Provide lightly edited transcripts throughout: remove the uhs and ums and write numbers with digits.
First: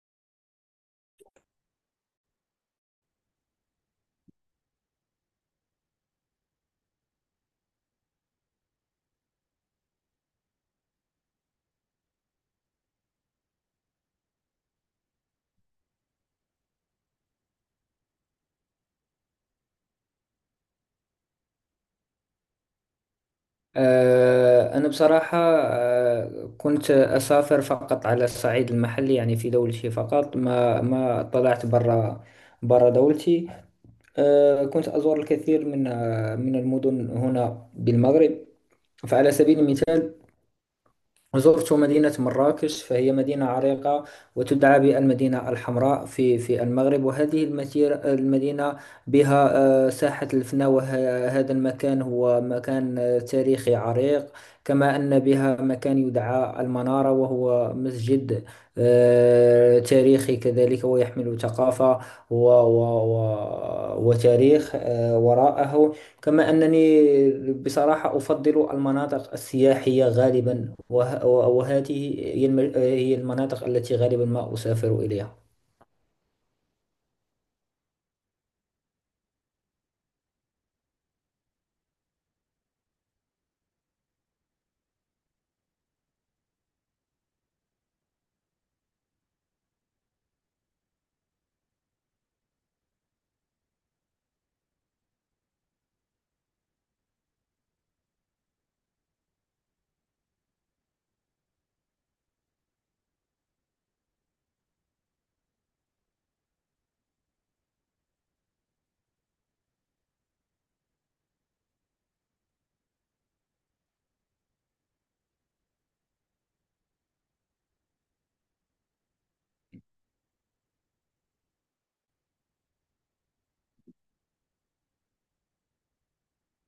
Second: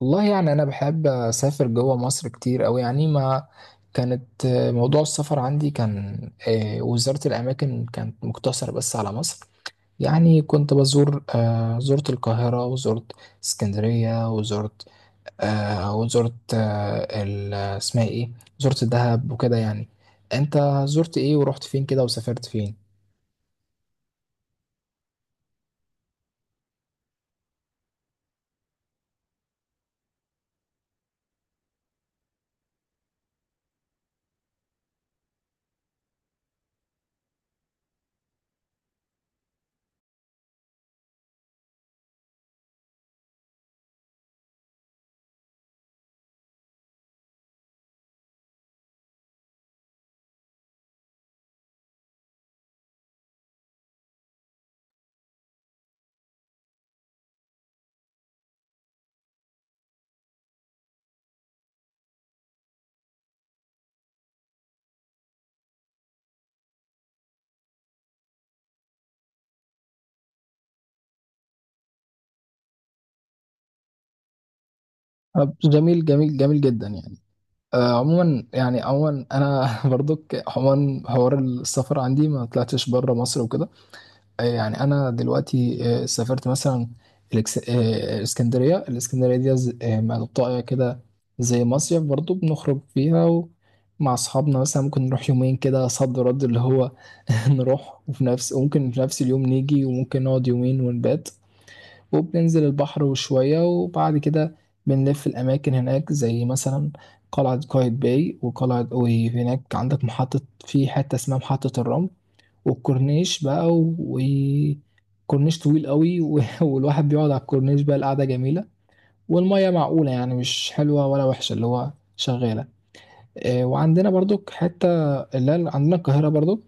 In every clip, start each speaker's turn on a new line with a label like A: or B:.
A: والله يعني انا بحب اسافر جوه مصر كتير أوي يعني. ما كانت آه، موضوع السفر عندي كان. وزارة الاماكن كانت مقتصرة بس على مصر. يعني كنت بزور، زرت القاهرة وزرت اسكندرية وزرت، اسمها ايه، زرت دهب وكده يعني. انت زرت ايه ورحت فين كده وسافرت فين؟
B: أنا بصراحة، كنت أسافر فقط على الصعيد المحلي، يعني في دولتي فقط. ما طلعت برا دولتي. كنت أزور الكثير من، من المدن هنا بالمغرب. فعلى سبيل المثال، زرت مدينة مراكش، فهي مدينة عريقة وتدعى بالمدينة الحمراء في المغرب، وهذه المثير المدينة بها ساحة الفناء، وهذا المكان هو مكان تاريخي عريق. كما أن بها مكان يدعى المنارة، وهو مسجد تاريخي كذلك، ويحمل ثقافة و وتاريخ، وراءه. كما أنني بصراحة أفضل المناطق السياحية غالبا، وهذه هي هي المناطق التي غالبا ما أسافر إليها.
A: طب، جميل جميل جميل جدا يعني. عموما يعني عموما انا برضك عموما حوار السفر عندي ما طلعتش بره مصر وكده. يعني انا دلوقتي سافرت مثلا الاسكندريه دي منطقه كده زي مصيف، برضو بنخرج فيها مع اصحابنا. مثلا ممكن نروح يومين كده صد رد اللي هو نروح وفي نفس، وممكن في نفس اليوم نيجي، وممكن نقعد يومين ونبات وبننزل البحر وشوية. وبعد كده بنلف الأماكن هناك، زي مثلا قلعة قايتباي، وقلعة، وهناك عندك محطة في حتة اسمها محطة الرمل، والكورنيش بقى، وكورنيش طويل قوي والواحد بيقعد على الكورنيش، بقى القعدة جميلة والمية معقولة، يعني مش حلوة ولا وحشة، اللي هو شغالة. وعندنا برضو حتة اللي هي عندنا القاهرة. برضو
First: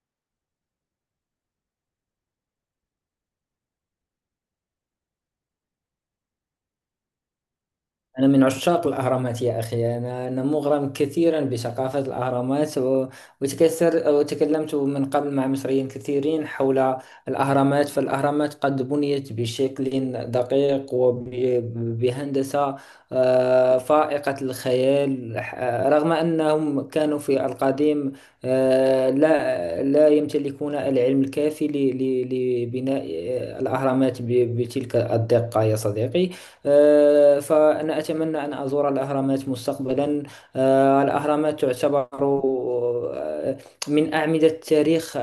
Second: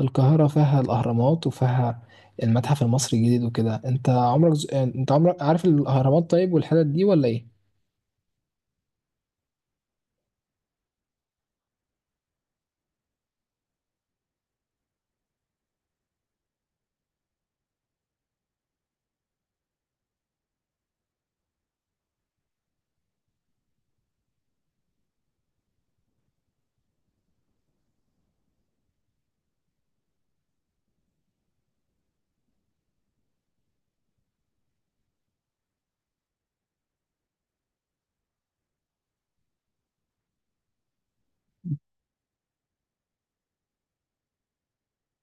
A: القاهرة فيها الأهرامات وفيها المتحف المصري الجديد وكده. انت عمرك ز... آه، انت عمرك عارف الأهرامات، طيب والحتت دي ولا ايه؟
B: أنا من عشاق الأهرامات يا أخي، أنا مغرم كثيرا بثقافة الأهرامات وتكثر وتكلمت من قبل مع مصريين كثيرين حول الأهرامات. فالأهرامات قد بنيت بشكل دقيق وبهندسة فائقة الخيال، رغم أنهم كانوا في القديم لا يمتلكون العلم الكافي لبناء الأهرامات بتلك الدقة يا صديقي. فأنا أتمنى أن أزور الأهرامات مستقبلا. الأهرامات تعتبر آه، من أعمدة تاريخ آه،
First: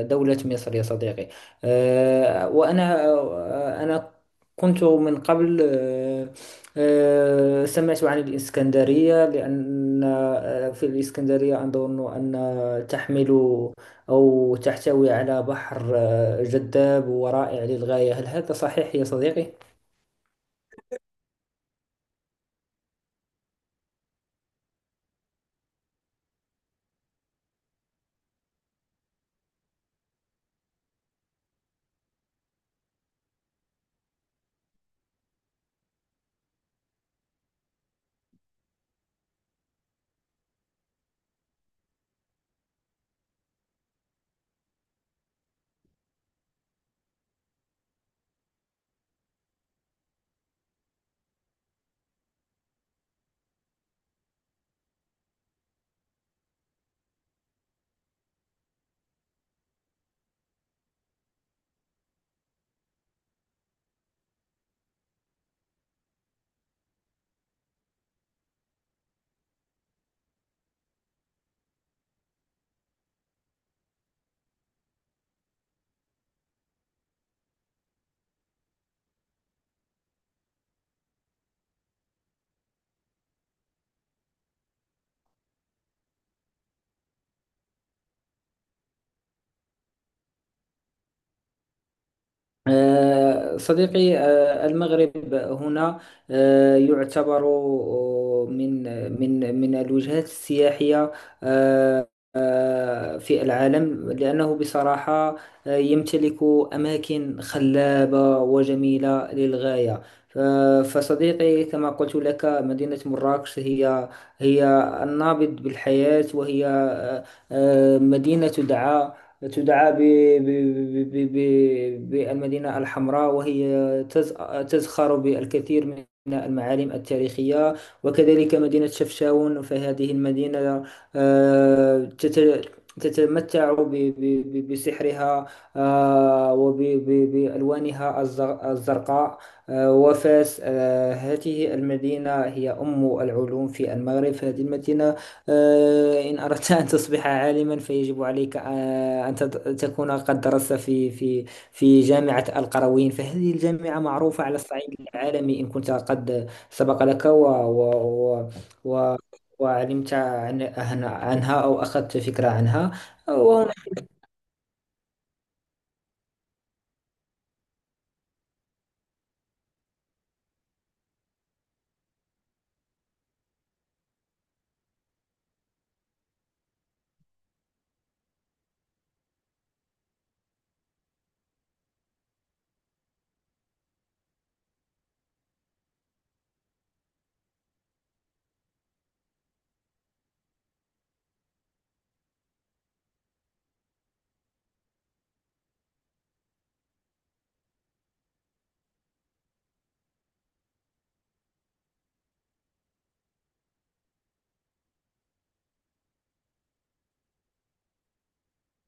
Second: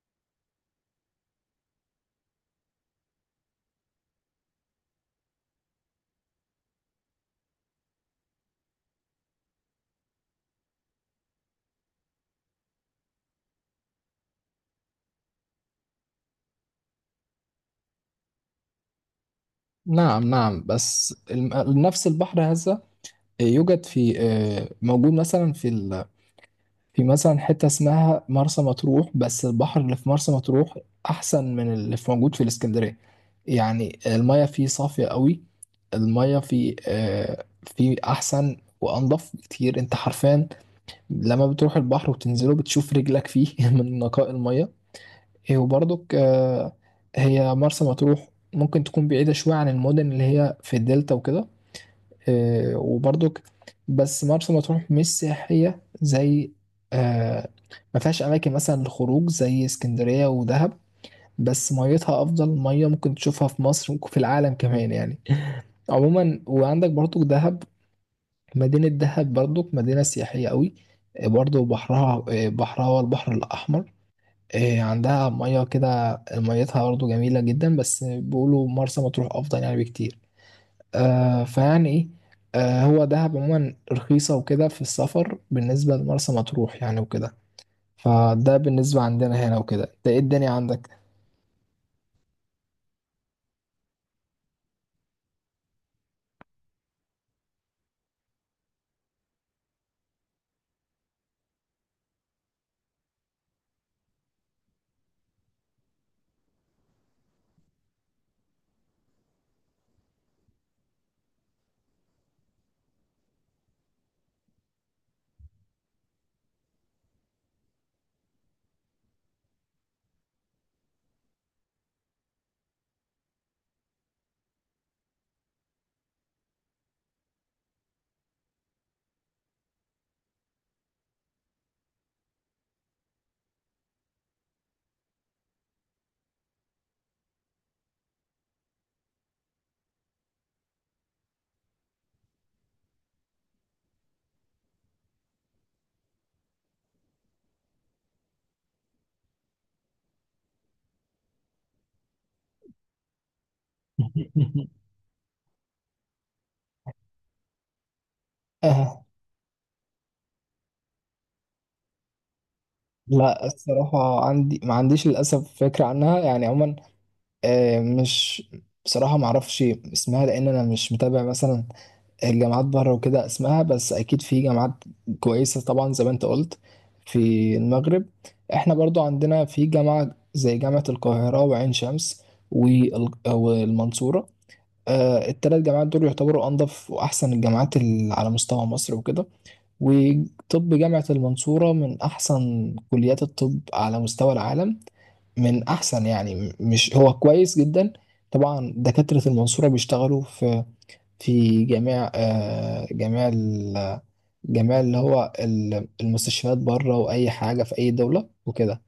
B: آه، دولة مصر يا صديقي. آه، وأنا آه، أنا كنت من قبل، سمعت عن الإسكندرية، لأن في الإسكندرية أظن أن تحمل أو تحتوي على بحر جذاب ورائع للغاية. هل هذا صحيح يا صديقي؟
A: نعم نعم. نفس البحر هذا يوجد في، موجود مثلا في مثلا حتة اسمها مرسى مطروح. بس البحر اللي في مرسى مطروح أحسن من اللي موجود في الإسكندرية. يعني المياه فيه صافية قوي، المية في أحسن وأنضف بكتير. أنت حرفيا لما بتروح البحر وتنزله بتشوف رجلك فيه من نقاء المية. إيه، وبرضك هي مرسى مطروح ممكن تكون بعيدة شوية عن المدن اللي هي في الدلتا وكده. وبرضك بس مرسى مطروح مش سياحية زي، آه، ما فيهاش أماكن مثلا للخروج زي اسكندرية ودهب. بس ميتها أفضل مية ممكن تشوفها في مصر وفي العالم كمان يعني. عموما وعندك برضو دهب، مدينة دهب برضك مدينة سياحية قوي. برضو بحرها، بحرها هو البحر الأحمر. عندها مياه كده، ميتها برضو جميلة جدا، بس بيقولوا مرسى مطروح أفضل يعني بكتير. آه، فيعني إيه آه، هو دهب عموما رخيصة وكده في السفر بالنسبة لمرسى مطروح يعني وكده. فده بالنسبة عندنا هنا وكده، ده إيه الدنيا عندك؟
B: صديقي، المغرب هنا يعتبر، من الوجهات السياحية آه، في العالم، لأنه بصراحة يمتلك أماكن خلابة وجميلة للغاية. ف- فصديقي، كما قلت لك، مدينة مراكش هي هي النابض بالحياة، وهي مدينة دعاء، تدعى ب... بالمدينة الحمراء، وهي تزخر بالكثير من المعالم التاريخية. وكذلك مدينة شفشاون، فهذه المدينة آه، تت... تتمتع بسحرها وبألوانها الزرقاء. وفاس، هذه المدينة هي أم العلوم في المغرب. فهذه المدينة، إن أردت أن تصبح عالما فيجب عليك أن تكون قد درست في في جامعة القرويين، فهذه الجامعة معروفة على الصعيد العالمي، إن كنت قد سبق لك و و و
A: آه،
B: و وعلمت عنها أو أخذت فكرة عنها.
A: لا
B: وهنا،
A: الصراحة عندي ما عنديش للأسف فكرة عنها يعني عموما. آه، مش بصراحة ما اعرفش اسمها لان انا مش متابع مثلا الجامعات بره وكده اسمها. بس اكيد في جامعات كويسة طبعا زي ما انت قلت في المغرب. احنا برضو عندنا في جامعة زي جامعة القاهرة وعين شمس والمنصورة. 3 جامعات دول يعتبروا انضف واحسن الجامعات اللي على مستوى مصر وكده. وطب جامعة المنصورة من احسن كليات الطب على مستوى العالم، من احسن يعني مش هو كويس جدا. طبعا دكاترة المنصورة بيشتغلوا في في جميع آه، جميع ال- جميع اللي هو ال- المستشفيات بره واي حاجة في اي دولة وكده.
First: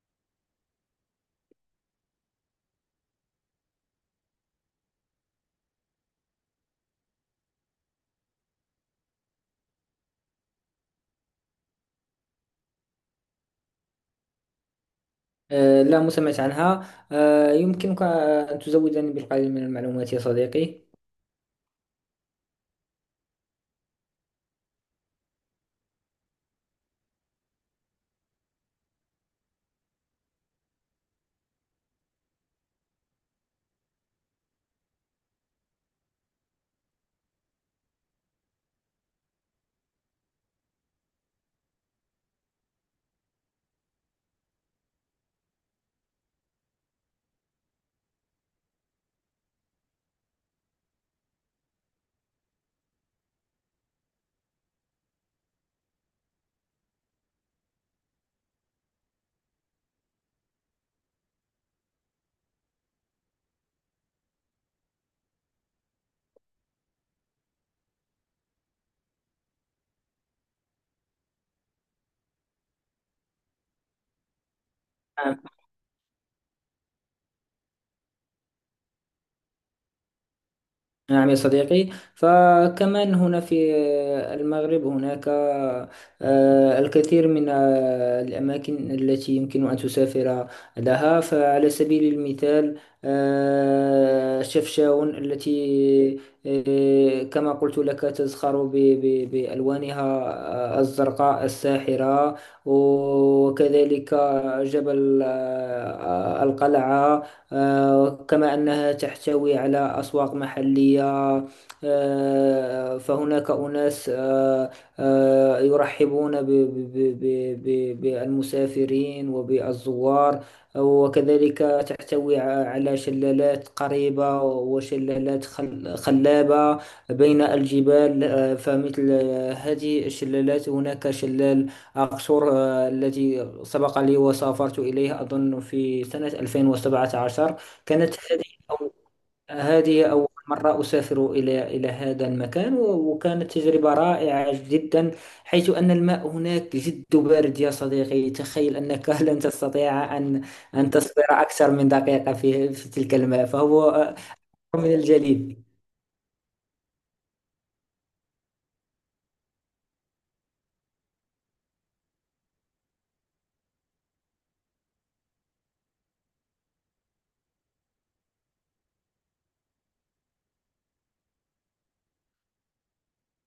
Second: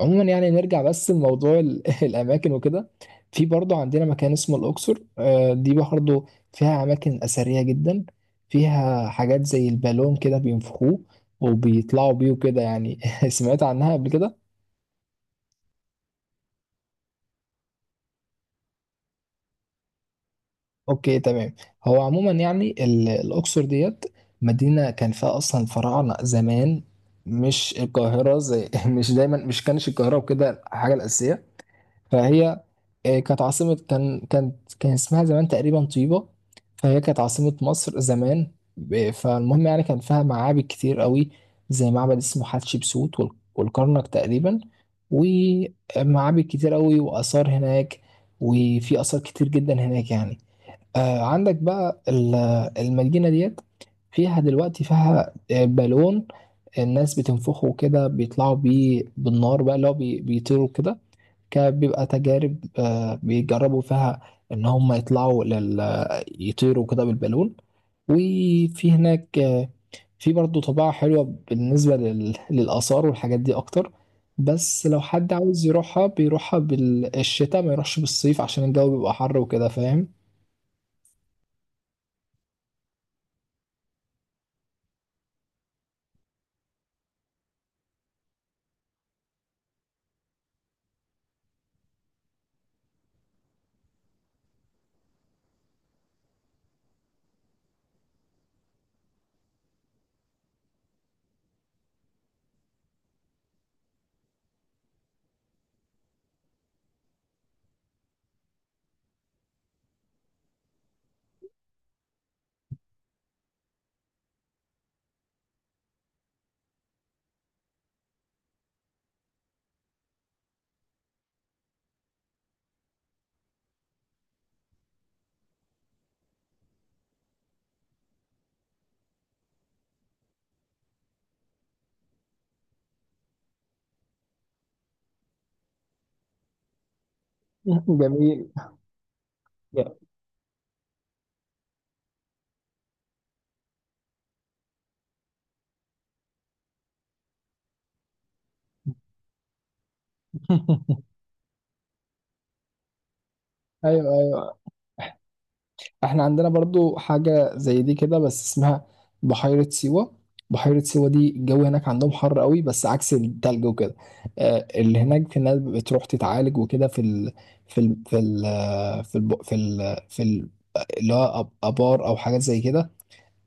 A: عموما يعني نرجع بس لموضوع الاماكن وكده. في برضه عندنا مكان اسمه الاقصر. دي برضه فيها اماكن اثرية جدا، فيها حاجات زي البالون كده بينفخوه وبيطلعوا بيه وكده يعني. سمعت عنها قبل كده؟
B: لا مسمعت عنها. يمكنك أن تزودني بالقليل من المعلومات يا صديقي.
A: اوكي تمام. هو عموما يعني الاقصر ديت مدينه كان فيها اصلا الفراعنه زمان، مش القاهره. زي مش دايما مش كانش القاهره وكده الحاجه الاساسيه. فهي كانت عاصمه، كان اسمها زمان تقريبا طيبه. فهي كانت عاصمه مصر زمان فالمهم يعني كان فيها معابد كتير قوي، زي معبد اسمه حتشبسوت والكرنك تقريبا، ومعابد كتير قوي واثار هناك. وفي اثار كتير جدا هناك يعني. آه، عندك بقى المدينة ديت فيها دلوقتي، فيها بالون الناس بتنفخه كده بيطلعوا بيه بالنار بقى، اللي هو بيطيروا كده. كان بيبقى تجارب بيجربوا فيها ان هم يطلعوا لل، يطيروا كده بالبالون. وفي هناك في برضه طباعة حلوة بالنسبة لل... للآثار والحاجات دي أكتر. بس لو حد
B: نعم.
A: عاوز يروحها بيروحها بالشتاء، ما يروحش بالصيف عشان الجو بيبقى حر وكده، فاهم؟
B: نعم يا صديقي، فكمان هنا في المغرب هناك الكثير من الأماكن التي يمكن أن تسافر لها. فعلى سبيل المثال، شفشاون التي كما قلت لك تزخر بألوانها الزرقاء الساحرة. وكذلك جبل القلعة. كما أنها تحتوي على أسواق محلية. فهناك أناس يرحبون بالمسافرين وبالزوار الأنوار. وكذلك تحتوي على شلالات قريبة وشلالات خلابة بين الجبال. فمثل هذه الشلالات، هناك شلال أقصر الذي سبق لي وسافرت إليه أظن في سنة 2017. كانت هذه
A: جميل. Yeah.
B: هذه أول مرة أسافر إلى هذا المكان وكانت تجربة رائعة جدا، حيث أن الماء هناك جد بارد يا صديقي. تخيل أنك لن تستطيع أن أن تصبر أكثر من دقيقة في تلك الماء،
A: ايوه
B: فهو
A: ايوه.
B: من الجليد.
A: احنا عندنا برضو حاجه زي دي كده، بس اسمها بحيره سيوه. بحيره سيوه دي الجو هناك عندهم حر قوي بس عكس التلج وكده. اللي هناك في الناس بتروح تتعالج وكده في ال في ال في ال في ال اللي هو ابار او حاجات زي كده.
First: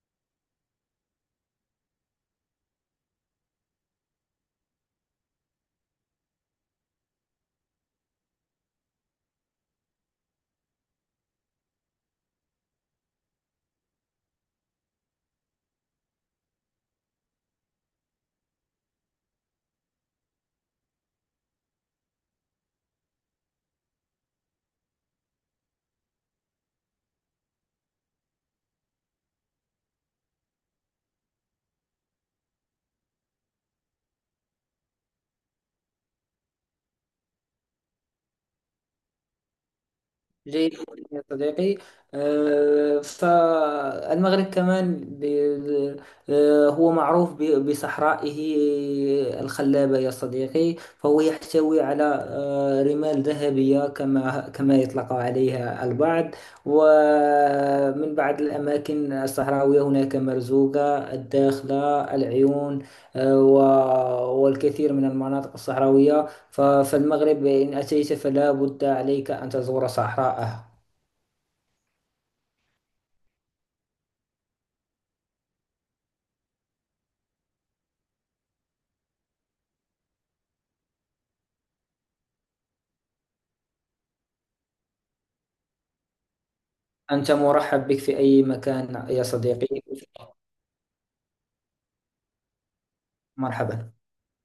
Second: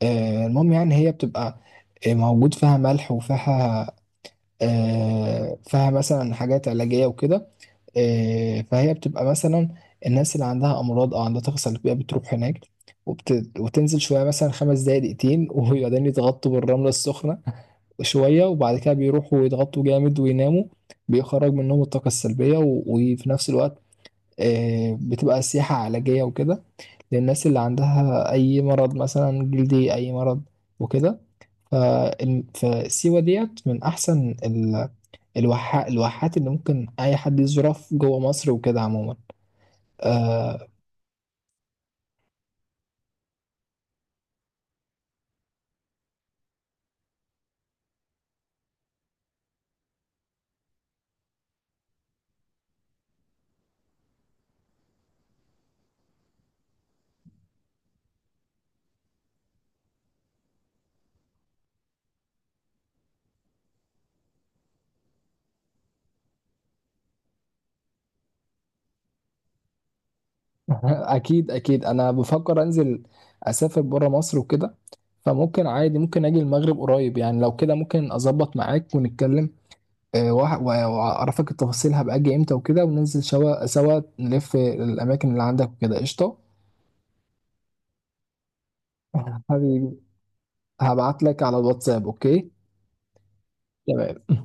A: المهم يعني هي بتبقى موجود فيها ملح وفيها، فيها مثلا حاجات علاجيه وكده. فهي بتبقى مثلا الناس اللي عندها امراض او عندها طاقه سلبيه بتروح هناك. وتنزل شويه مثلا 5 دقايق دقيقتين وبعدين يتغطوا بالرمله السخنه شويه. وبعد كده بيروحوا يتغطوا جامد ويناموا، بيخرج منهم الطاقه السلبيه. و... وفي نفس الوقت بتبقى سياحه علاجيه وكده للناس اللي عندها اي مرض مثلا جلدي اي مرض وكده. ف... فسيوة ديت من احسن ال... الواحات اللي ممكن اي حد يزورها في جوه مصر وكده عموما آه.
B: جيد يا صديقي. فالمغرب كمان هو معروف بصحرائه الخلابة يا صديقي. فهو يحتوي على رمال ذهبية كما كما يطلق عليها البعض. ومن بعض الأماكن الصحراوية هناك مرزوقة، الداخلة، العيون، والكثير من المناطق الصحراوية. فالمغرب إن أتيت فلا بد عليك أن تزور صحراءه.
A: اكيد اكيد، انا بفكر انزل اسافر بره مصر وكده. فممكن عادي ممكن اجي المغرب قريب، يعني لو كده ممكن اظبط معاك ونتكلم. واعرفك التفاصيل هبقى اجي امتى وكده، وننزل سوا سوا نلف الاماكن اللي عندك وكده. قشطه.
B: أنت مرحب بك في أي مكان يا صديقي.
A: حبيبي، هبعت لك على الواتساب. اوكي
B: مرحبا.
A: تمام.